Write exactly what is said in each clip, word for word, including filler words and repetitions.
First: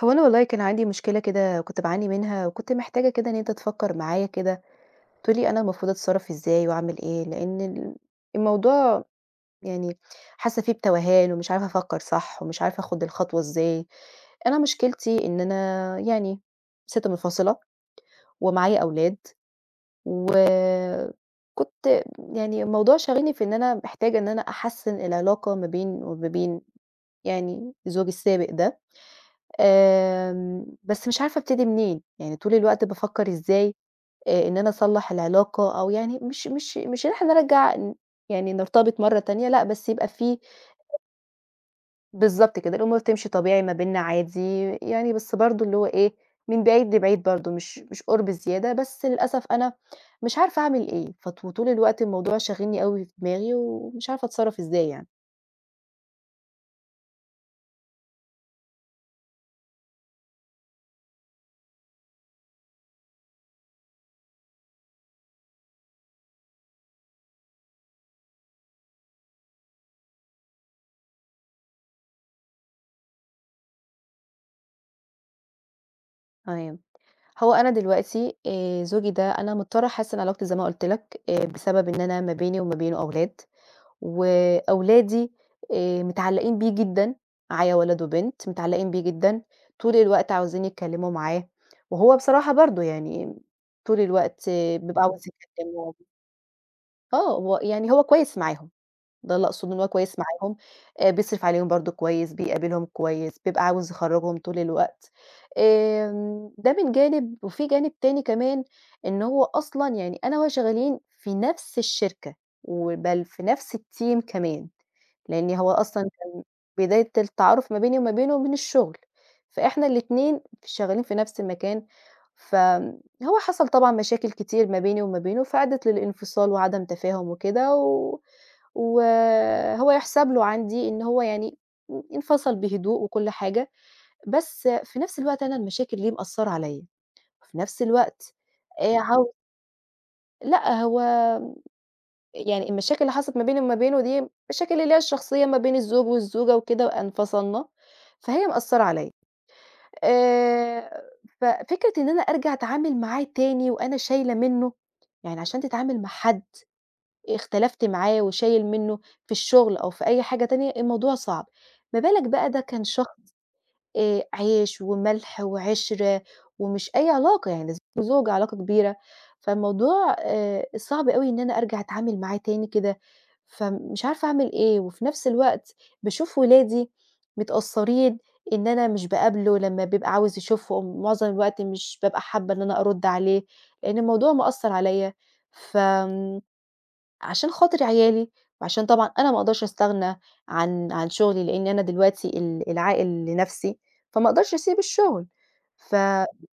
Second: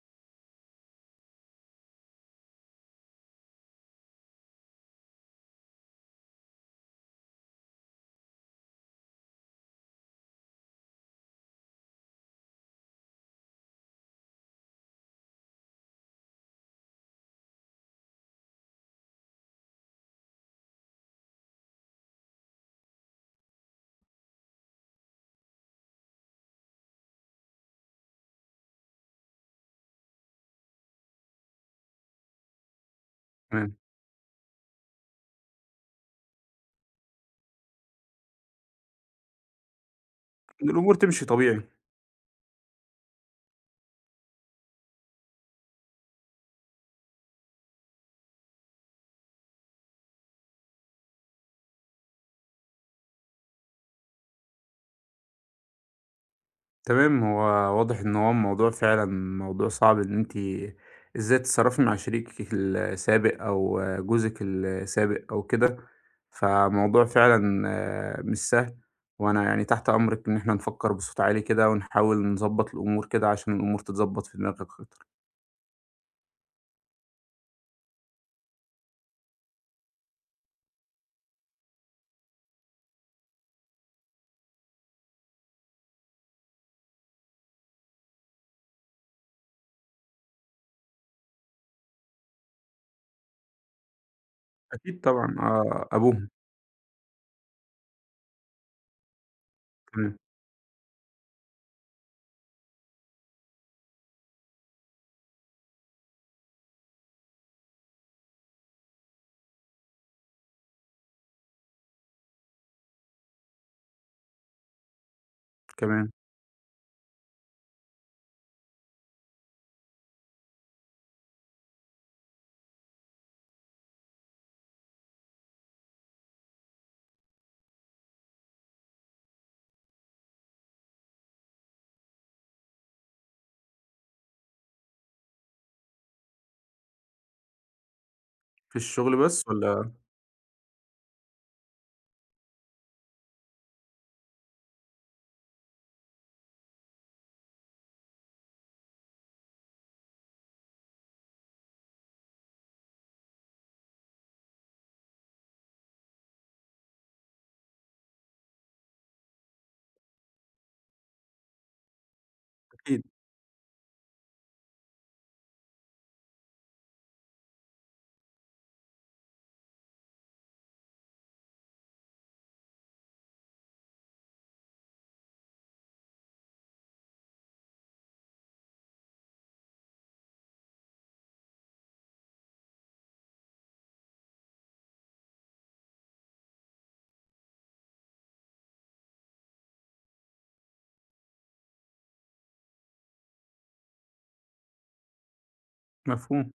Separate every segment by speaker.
Speaker 1: هو أنا والله كان عندي مشكلة كده كنت باعاني منها، وكنت محتاجة كده إن أنت تفكّر معايا كده، تقول لي أنا المفروض أتصرّف إزاي وأعمل إيه؟ لإن ال الموضوع يعني حاسة فيه بتوهان ومش عارفة أفكّر صح، ومش عارفة آخُد الخطوة إزاي. أنا مشكلتي إن أنا يعني سِت منفصلة ومعايا أولاد، وكنت يعني الموضوع شاغلني في إن أنا محتاجة إن أنا أحسّن العلاقة ما بيني وما بين يعني زوجي السابق ده. آمم، بس مش عارفة أبتدي منين، يعني طول الوقت بافكّر إزاي
Speaker 2: تمام،
Speaker 1: آآ إن أنا أصلّح العلاقة أو يعني مش مش مش إن إحنا نرجّع ن يعني نرتبط مرّة تانية لأ، بس يبقى في
Speaker 2: الأمور تمشي طبيعي،
Speaker 1: بالضبط كده، الأمور تمشي طبيعي ما بيننا عادي، يعني بس برضه اللي هو إيه، من بعيد لبعيد برضه مش مش قُرب زيادة، بس للأسف أنا مش عارفة أعمل إيه، فط وطول الوقت الموضوع شاغلني أوي في دماغي ومش عارفة أتصرّف إزاي يعني.
Speaker 2: تمام. هو واضح إن هو الموضوع فعلًا موضوع صعب، إن أنتِ إزاي تتصرّفي مع شريكِك السابق أو جوزِك السابق أو كده، فموضوع فعلًا آه، مش سهل، وأنا يعني تحت أمرِك إن إحنا نفكّر بصوت عالي كده ونحاول نضبّط الأمور كده عشان الأمور تتضبّط في دماغك أكتر.
Speaker 1: تمام. هو أنا دلوقتي آآ زوجي ده أنا مضطرة أحسّن علاقتي زي ما قُلت لك، آآ بسبب إن أنا ما بيني وما بينه أولاد، وأولادي آآ متعلّقين بيه جدًا، معايا ولد وبنت متعلّقين بيه جدًا، طول الوقت عاوزين يتكلّموا معاه، وهو بصراحة برضه يعني طول الوقت آه،
Speaker 2: أكيد
Speaker 1: بيبقى عاوز
Speaker 2: طبعًا آه،
Speaker 1: يكلّمهم
Speaker 2: أبوهم.
Speaker 1: آه، هو يعني هو كويس معاهم. ده اللي أقصده إن هو كويس
Speaker 2: تمام،
Speaker 1: معاهم، آآ بيصرف عليهم برضه كويس، بيقابلهم كويس، بيبقى عاوز يخرّجهم طول الوقت، آمم ده من جانب، وفي جانب تاني كمان إن هو أصلًا يعني أنا وهو شغالين في نفس الشركة، وبل في نفس الteam كمان، لإن هو أصلًا
Speaker 2: كمان
Speaker 1: كان بداية التعارف ما بيني وما بينه من الشغل، فإحنا الاتنين شغالين في نفس المكان، فهو حصل طبعًا مشاكل كتير ما بيني وما بينه، فأدت للانفصال وعدم تفاهم وكده و وهو يُحسَب له عندي إن هو يعني إن انفصل بهدوء وكل حاجة، بس في نفس الوقت أنا المشاكل دي مأثّرة عليّا، في نفس الوقت
Speaker 2: في
Speaker 1: آآ
Speaker 2: الشغل
Speaker 1: عاو
Speaker 2: بس والّا؟
Speaker 1: لأ، هو يعني المشاكل اللي حصلت ما بيني وما بينه دي مشاكل اللي هي الشخصية ما بين الزوج والزوجة وكده انفصلنا، فهي مأثّرة عليّا. آآ ففكرة إن أنا أرجع أتعامل معاه تاني وأنا شايلة منّه، يعني عشان تتعامل مع حد اختلفت معاه وشايل منّه في الشغل أو في أي حاجة تانية، الموضوع صعب، ما بالك بقى ده كان
Speaker 2: أكيد.
Speaker 1: شخص آآ عيش وملح وعِشرة ومش أي علاقة يعني ده زوج علاقة كبيرة، فالموضوع آآ صعب أوي إن أنا أرجع أتعامل معاه تاني كده، فمش عارفة أعمل إيه، وفي نفس الوقت باشوف ولادي متأثّرين إن أنا مش باقابله لمّا بيبقى عاوز يشوفهم، معظم الوقت مش بابقى حابة إن أنا أرُد عليه، لإن الموضوع مأثّر عليّا، ف عشان خاطر عيالي، وعشان طبعًا أنا ما أقدرش أستغنى عن عن شغلي، لإن أنا دلوقتي ال العائل لنفسي، فما أقدرش أسيب الشغل. ف
Speaker 2: مفهوم.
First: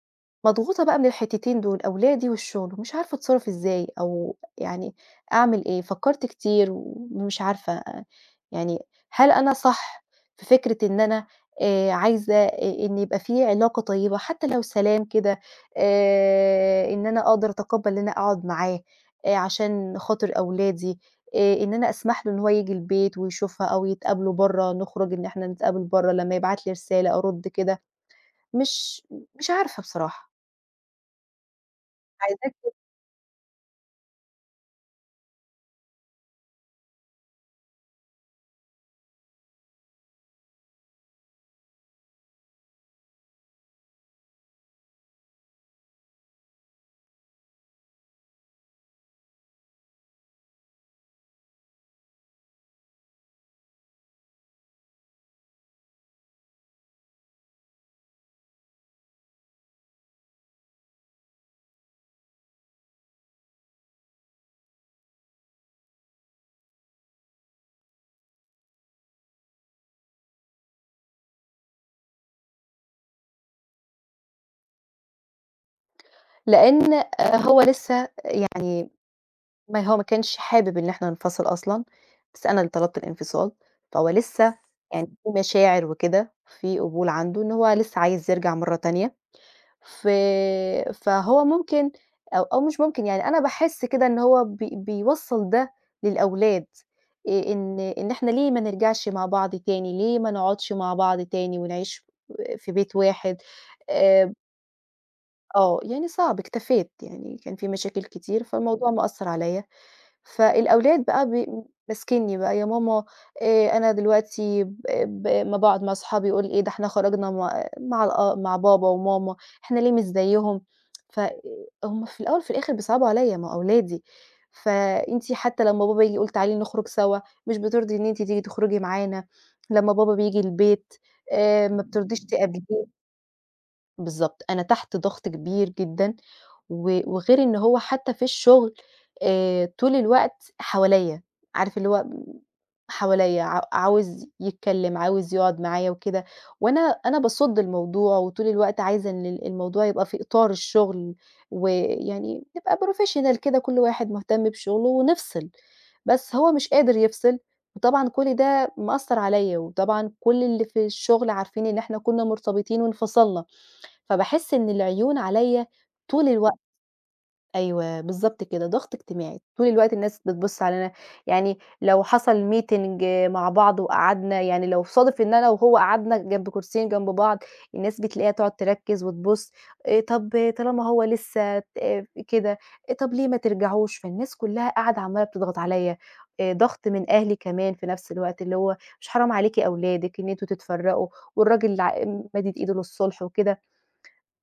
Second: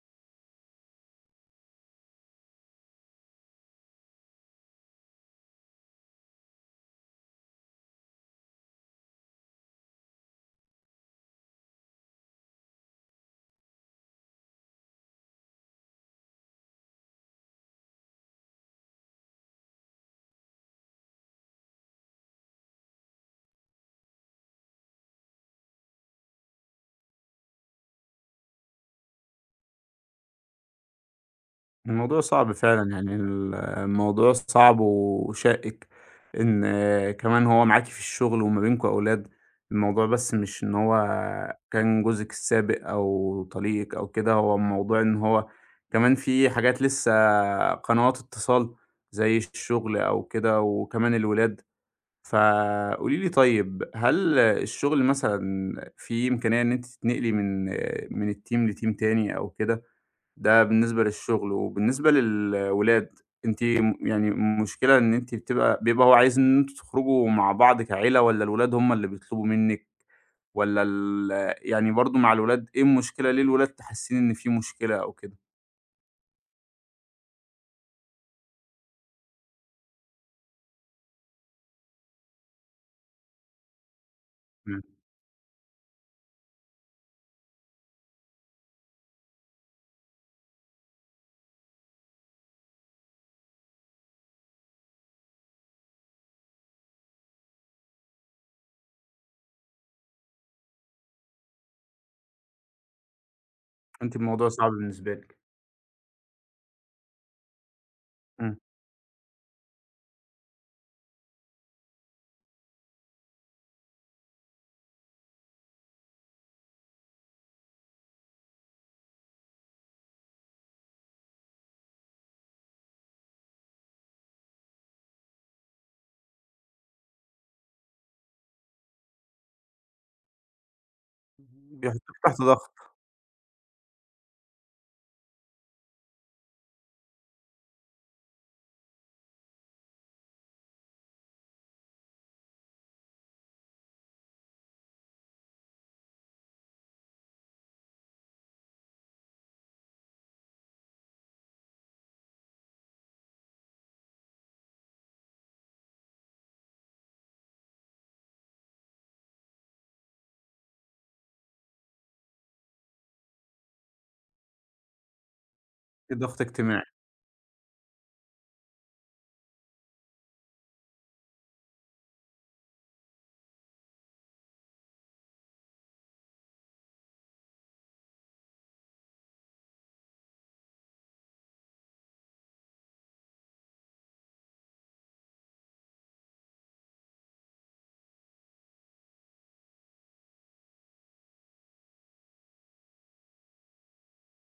Speaker 1: مضغوطة بقى من الحتتين دول، أولادي والشغل، ومش عارفة أتصرّف إزاي أو يعني أعمل إيه؟ فكّرت كتير ومش عارفة أ يعني هل أنا صح في فكرة إن أنا آآ عايزة أ إن يبقى في علاقة طيبة حتى لو سلام كده آآ إن أنا أقدر أتقبّل إن أنا أقعد معاه آآ عشان خاطر أولادي، آآ إن أنا أسمح له إن هو ييجي البيت ويشوفها أو يتقابلوا برّه، نخرج إن إحنا نتقابل برّه لمّا يبعت لي رسالة أرُد كده، مش مش عارفة بصراحة.
Speaker 2: الموضوع
Speaker 1: عايزاه
Speaker 2: صعب
Speaker 1: كده،
Speaker 2: فعلًا، يعني ال الموضوع صعب وشائِك، إن كمان هو معاكِ في الشغل وما بينكم أولاد. الموضوع بس مش إن هو كان جوزِك السابق أو طليقِك أو كده، هو الموضوع إن هو كمان في حاجات لسه، قنوات اتصال زي الشغل أو كده وكمان الولاد. فقولي لي طيب، هل الشغل مثلًا في إمكانية إن أنتِ تتنقلي من من الteam لteam تاني أو كده؟ ده بالنسبة للشغل، وبالنسبة للولاد أنتِ م يعني المشكلة إن أنتِ بتبقى بيبقى هو عايز إن أنتم تخرجوا مع بعض كعيلة، والّا الولاد هم اللي بيطلبوا منِّك، والّا ال يعني برضه مع الولاد إيه المشكلة، ليه الولاد حاسين إن في مشكلة أو كده؟
Speaker 1: لإن آآ هو لسه يعني ما هو ما كانش حابب إن إحنا ننفصل أصلًا، بس أنا اللي طلبت الانفصال، فهو لسه
Speaker 2: إمم،
Speaker 1: يعني في مشاعر وكده، في قبول عنده إن هو لسه عايز يرجع مرّة تانية، ف فهو ممكن أو أو مش ممكن يعني أنا باحس كده إن هو بي بيوصّل ده للأولاد، آآ إن إن إحنا ليه ما نرجعش مع بعض تاني، ليه ما نقعدش مع بعض تاني ونعيش في بيت واحد
Speaker 2: أنتِ
Speaker 1: آآ
Speaker 2: الموضوع صعب بالنسبة لِك.
Speaker 1: آه، يعني صعب اكتفيت، يعني كان في مشاكل كتير
Speaker 2: إمم.
Speaker 1: فالموضوع إمم. مأثّر عليَّ، فالأولاد بقى بي ماسكينّي بقى "يا ماما آآ أنا دلوقتي ب ب أمّا باقعد مع صحابي يقولوا إيه ده إحنا خرجنا مع مع الأ مع بابا وماما، إحنا ليه مش زيّهم؟" ف هُم في الأول وفي الآخر بيصعبوا عليَّ، ما هو أولادي، فأنتِ حتى لمّا بابا ييجي يقول تعالي نخرج سوا، مش بترضي إن أنتِ تيجي تخرجي معانا، لمّا بابا بييجي البيت آآ ما
Speaker 2: بيحطوكِ
Speaker 1: بترضيش
Speaker 2: تحت ضغط.
Speaker 1: تقابليه. بالضبط، أنا تحت ضغط كبير جدًا، و وغير إن هو حتى في الشغل آآ، طول الوقت حواليّا، عارف اللي هو حواليّا ع عاوز يتكلم، عاوز يقعد معايا وكده، وأنا أنا باصُد الموضوع، وطول الوقت عايزة إن ال الموضوع يبقى في إطار الشغل، ويعني نبقى professional كده كل واحد مهتم بشغله ونفصل، بس هو مش قادر يفصل، وطبعًا كل ده مأثّر عليّا، وطبعًا كل اللي في الشغل عارفين إن إحنا كنا مرتبطين وانفصلنا. فباحس إن العيون عليَّ طول
Speaker 2: ضغط
Speaker 1: الوقت
Speaker 2: اجتماعي.
Speaker 1: أيوه، بالضبط كده، ضغط اجتماعي، طول الوقت الناس بتبُص علينا، يعني لو حصل meeting مع بعض وقعدنا يعني لو صادف إن أنا وهو قعدنا جنب كرسيين جنب بعض، الناس بتلاقيها تقعد تركّز وتبُص، آآ طَب طالما هو لسه ت كده، إيه طَب ليه ما ترجعوش؟ فالناس كلّها قاعدة عمّالة بتضغط عليَّ، آآ ضغط من أهلي كمان في نفس الوقت، اللي هو مش حرام عليكِ أولادِك إن أنتم تتفرّقوا، والراجل ع مادد إيده للصلح وكده.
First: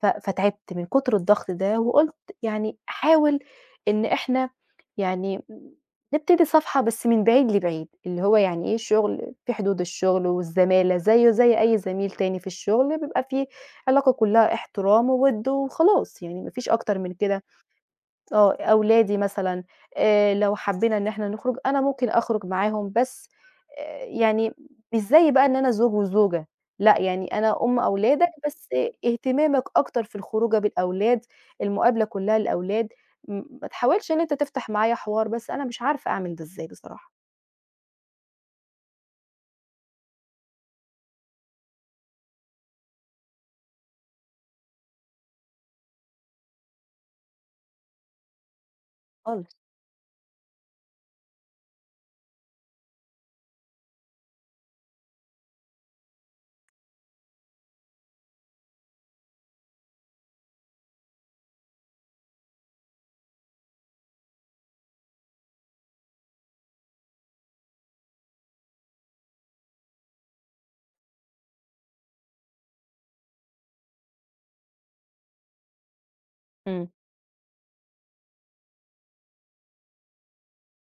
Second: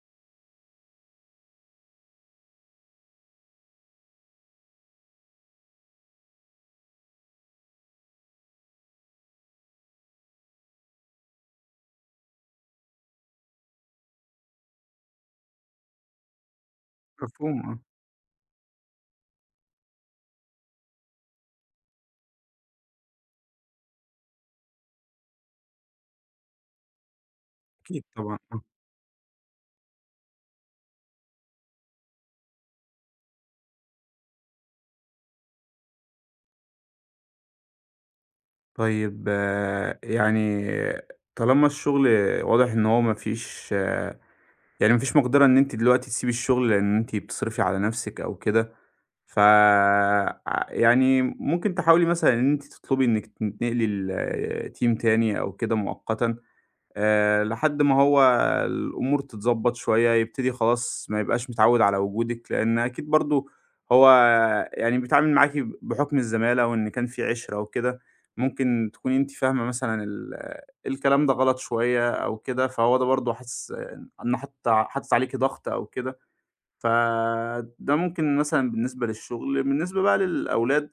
Speaker 1: ف فتعبت من كتر الضغط ده، وقُلت يعني أحاول إن إحنا يعني نبتدي صفحة بس من بعيد لبعيد، اللي هو يعني إيه شغل في حدود الشغل، والزمالة زيه زي أي زميل تاني في الشغل، بيبقى في علاقة كلّها احترام ووِد وخلاص، يعني ما فيش أكتر من كده.
Speaker 2: مفهوم آه.
Speaker 1: آه، أولادي مثلًا آآ، لو حبينا إن إحنا نخرج، أنا ممكن أخرج معاهم بس آآ، يعني مش زي بقى إن أنا زوج وزوجة، لأ يعني أنا أم
Speaker 2: أكيد
Speaker 1: أولادك
Speaker 2: طبعًا.
Speaker 1: بس اهتمامك أكتر في الخروجة بالأولاد، المقابلة كلها للأولاد، م ما تحاولش إن أنت تفتح معايا حوار، بس أنا مش عارفة أعمل ده إزاي بصراحة.
Speaker 2: طيب آآ، يعني طالما الشغل واضح إن هو ما فيش آه، يعني ما فيش مقدرة إن أنتِ دلوقتي تسيبي الشغل، لإن أنتِ بتصرفي على نفسِك أو كده، ف
Speaker 1: خالص،
Speaker 2: ع يعني ممكن تحاولي مثلًا إن أنتِ تطلبي إنِّك تنتقلي لteam تاني أو كده مؤقتًا. آآ لحد ما هو الأمور تتضبّط شوية، يبتدي خلاص ما يبقاش متعوّد على وجودِك، لإن أكيد برضه هو يعني بيتعامل معاكِ ب بحُكم الزمالة وإن كان في عِشرة وكده. ممكن تكوني أنتِ فاهمة مثلًا ال الكلام ده غلط شوية أو كده، فهو ده برضه حاسس إنه حاطط ع حاطط عليكِ ضغط أو كده.
Speaker 1: إمم.
Speaker 2: فده ممكن مثلًا بالنسبة للشُغل. بالنسبة بقى للأولاد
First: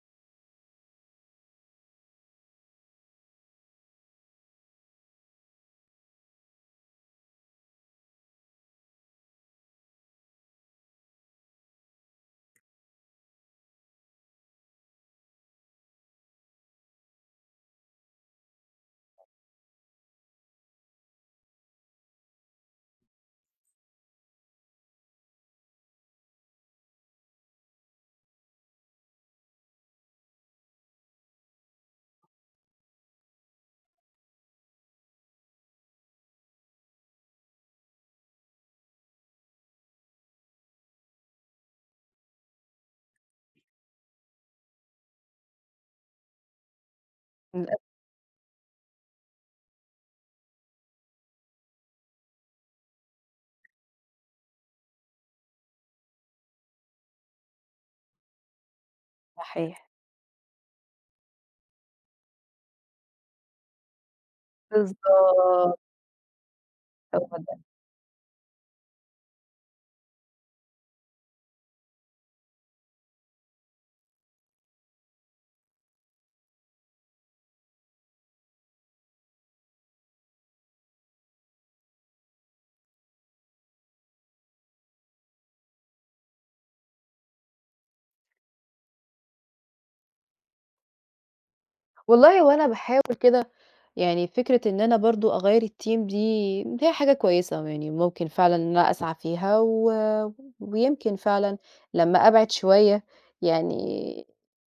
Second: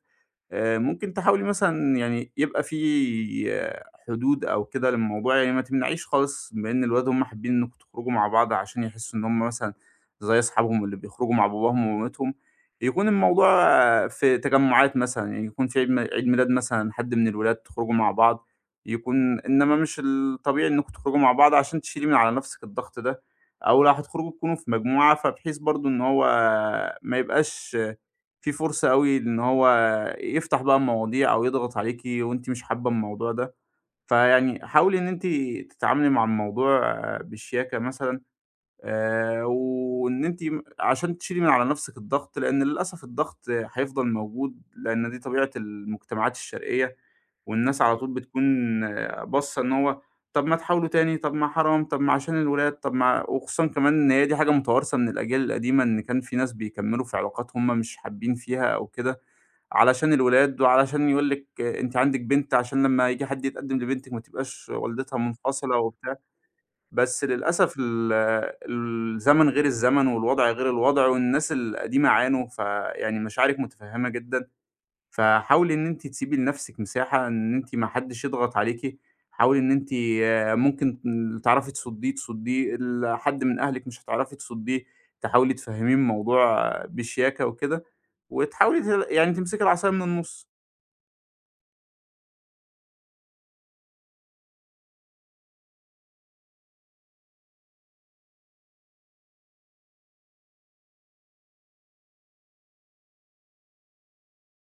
Speaker 2: آآ ممكن تحاولي مثلًا يعني يبقى في آه، حدود أو كده للموضوع، يعني ما تمنعيش خالص بما إن الولاد هُم حابين إنكم تخرجوا مع بعض، عشان يحسّوا إن هُم مثلًا زي أصحابهم اللي بيخرجوا مع باباهم ومامتهم. يكون الموضوع آه، في تجمُّعات مثلًا، يعني يكون في عيد م عيد ميلاد مثلًا حد من الولاد تخرجوا مع بعض، يكون إنّما مش الطبيعي إنّكم تخرجوا مع بعض عشان تشيلي من على نَفْسِك الضغط ده، أو لو هتخرجوا تكونوا في مجموعة، فبحيث برضه إن هو ما يبقاش في فرصة أوي إن هو يفتح بقى المواضيع أو يضغط عليكِ وأنتِ مش حابة الموضوع ده. فيعني حاولي إن أنتِ تتعاملي مع الموضوع آه، بشياكة مثلًا، آآ، وإن أنتِ م عشان تشيلي من على نفسِك الضغط، لأن للأسف الضغط هيفضل موجود، لأن دي طبيعة المجتمعات الشرقية،
Speaker 1: للأسف
Speaker 2: والناس على إمم. طول بتكون آه، باصة إن هو طب ما تحاولوا تاني، طب ما حرام، طب ما عشان الولاد، طب ما وخصوصًا كمان إن هي دي حاجة متوارثة من الأجيال القديمة، إن كان في ناس بيكمّلوا في علاقات هم مش حابين فيها أو كده،
Speaker 1: صحيح.
Speaker 2: علشان الولاد وعلشان يقول لِك أنتِ عندِك بنت، عشان لمّا ييجي حد يتقدم لبنتِك ما تبقاش
Speaker 1: بالضبط،
Speaker 2: والدتها منفصلة وبت، بس
Speaker 1: هو ده.
Speaker 2: للأسف ال الزمن غير الزمن، والوضع غير الوضع، والناس القديمة عانوا، فيعني مشاعرِك مُتفهّمة جدًا. فحاولي إن أنتِ تسيبي لنفسِك مساحة إن أنتِ ما حدّش يضغط عليكِ. حاولي إن أنتِ آه، ممكن اللي تعرفي تصُدّيه، تصُدّيه، اللي حد من أهلِك مش هتعرفي تصُدّيه، تحاولي تفهّميه الموضوع آه، بشياكة وكده، وتحاولي ت يعني تمسكي العصاية من النُص،
Speaker 1: والله وأنا باحاول كده يعني فكرة إن أنا برضه أغيّر الteam دي هي حاجة كويسة، يعني ممكن فعلًا إن أنا أسعى فيها و ويمكن فعلًا لمّا أبعد شوية يعني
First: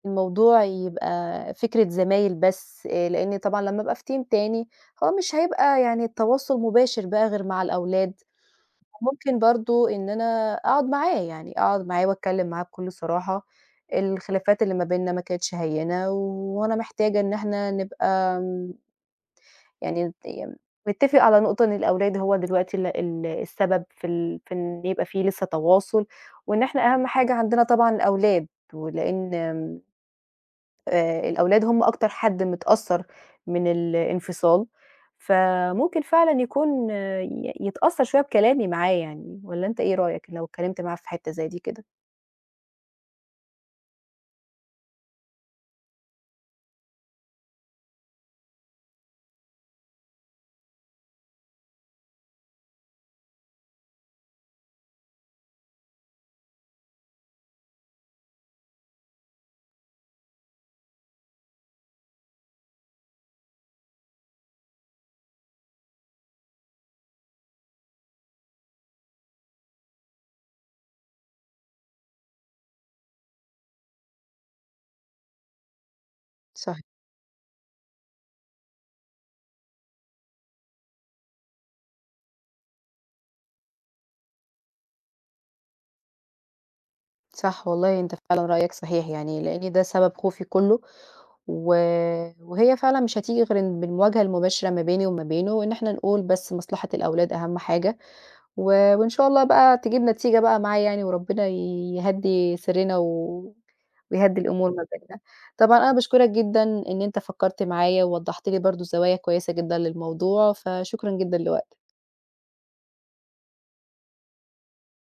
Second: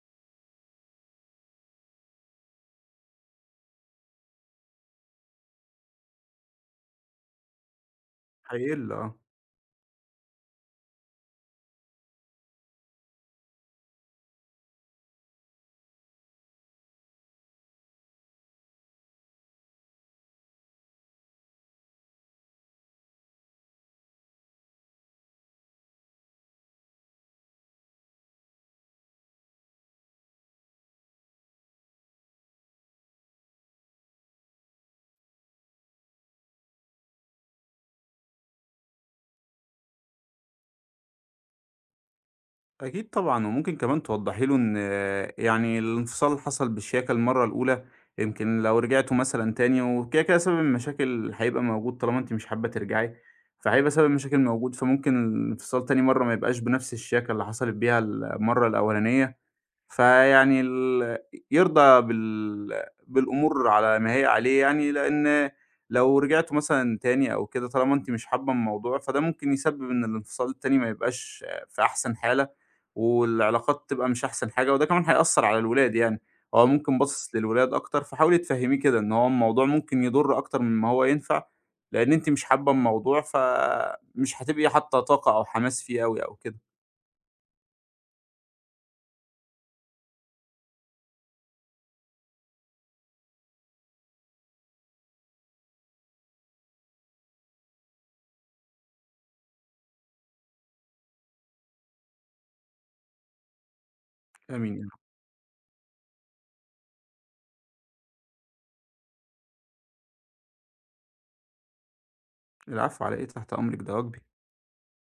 Speaker 1: الموضوع يبقى فكرة زمايل بس، آآ لإن طبعًا لمّا أبقى في team تاني هو مش هيبقى يعني التواصل مباشر بقى غير مع الأولاد،
Speaker 2: هيقِل آه.
Speaker 1: ممكن برضه إن أنا أقعد معاه، يعني أقعد معاه وأتكلّم معاه بكل صراحة، الخلافات اللي ما بيننا ما كانتش هيّنة وأنا محتاجة إن إحنا نبقى يعني ت نتّفق على نقطة إن الأولاد هو دلوقتي ال ال السبب في ال في إن يبقى في لسه تواصل، وإن إحنا أهم حاجة عندنا طبعًا الأولاد، ولإن آمم، آآ الأولاد هم أكتر حد متأثّر من الانفصال، فممكن فعلًا يكون آه، ي يتأثّر شوية بكلامي معاه يعني، والّا أنت إيه رأيك لو اتكلمت معاه في حتّة زي دي كده؟
Speaker 2: أكيد طبعًا. وممكن كمان توضّحي له إن آه، يعني الانفصال اللي حصل بالشياكة المرّة الأولى، يمكن لو رجعتوا مثلًا تاني وكده، كده سبب المشاكل هيبقى موجود طالما أنتِ مش حابة ترجعي، فهيبقى سبب المشاكل موجود، فممكن الانفصال تاني مرّة ما يبقاش بنفس الشياكة اللي حصلت بيها المرّة الأولانية. فيعني ال يرضى بال بالأمور على ما هي عليه يعني، لإن لو رجعتوا مثلًا تاني أو كده، طالما أنتِ مش حابة الموضوع، فده ممكن يسبب إن الانفصال التاني ما يبقاش آه، في أحسن حالة، والعلاقات تبقى مش أحسن حاجة، وده كمان هيأثّر على الولاد يعني. هو
Speaker 1: صح،
Speaker 2: ممكن باصص للولاد أكتر، فحاولي تفهّميه كده إن هو الموضوع ممكن يضُر أكتر مما هو ينفع، لإن أنتِ مش حابة الموضوع، فمش هتبقي حاطة طاقة أو حماس فيه أوي أو كده،
Speaker 1: صح، والله أنت فعلًا رأيك صحيح يعني، لإن ده سبب خوفي كُلّه، و وهي فعلًا مش هتيجي غير إن بالمواجهة المباشرة ما بيني وما بينه، وإن إحنا نقول بس مصلحة الأولاد أهم حاجة، و وإن شاء الله بقى تجيب نتيجة بقى معاه يعني، وربنا يهدّي سرنا و ويهدّي الأمور
Speaker 2: فاهميني
Speaker 1: ما
Speaker 2: يعني.
Speaker 1: بيننا. طبعًا أنا باشكرك جدًا إن أنت فكّرت معايا، ووضّحت لي برضه زوايا كويسة جدًا للموضوع، فشكرًا جدًا لوقتك.
Speaker 2: العفو على إيه، تحت أمرِك، ده واجبي.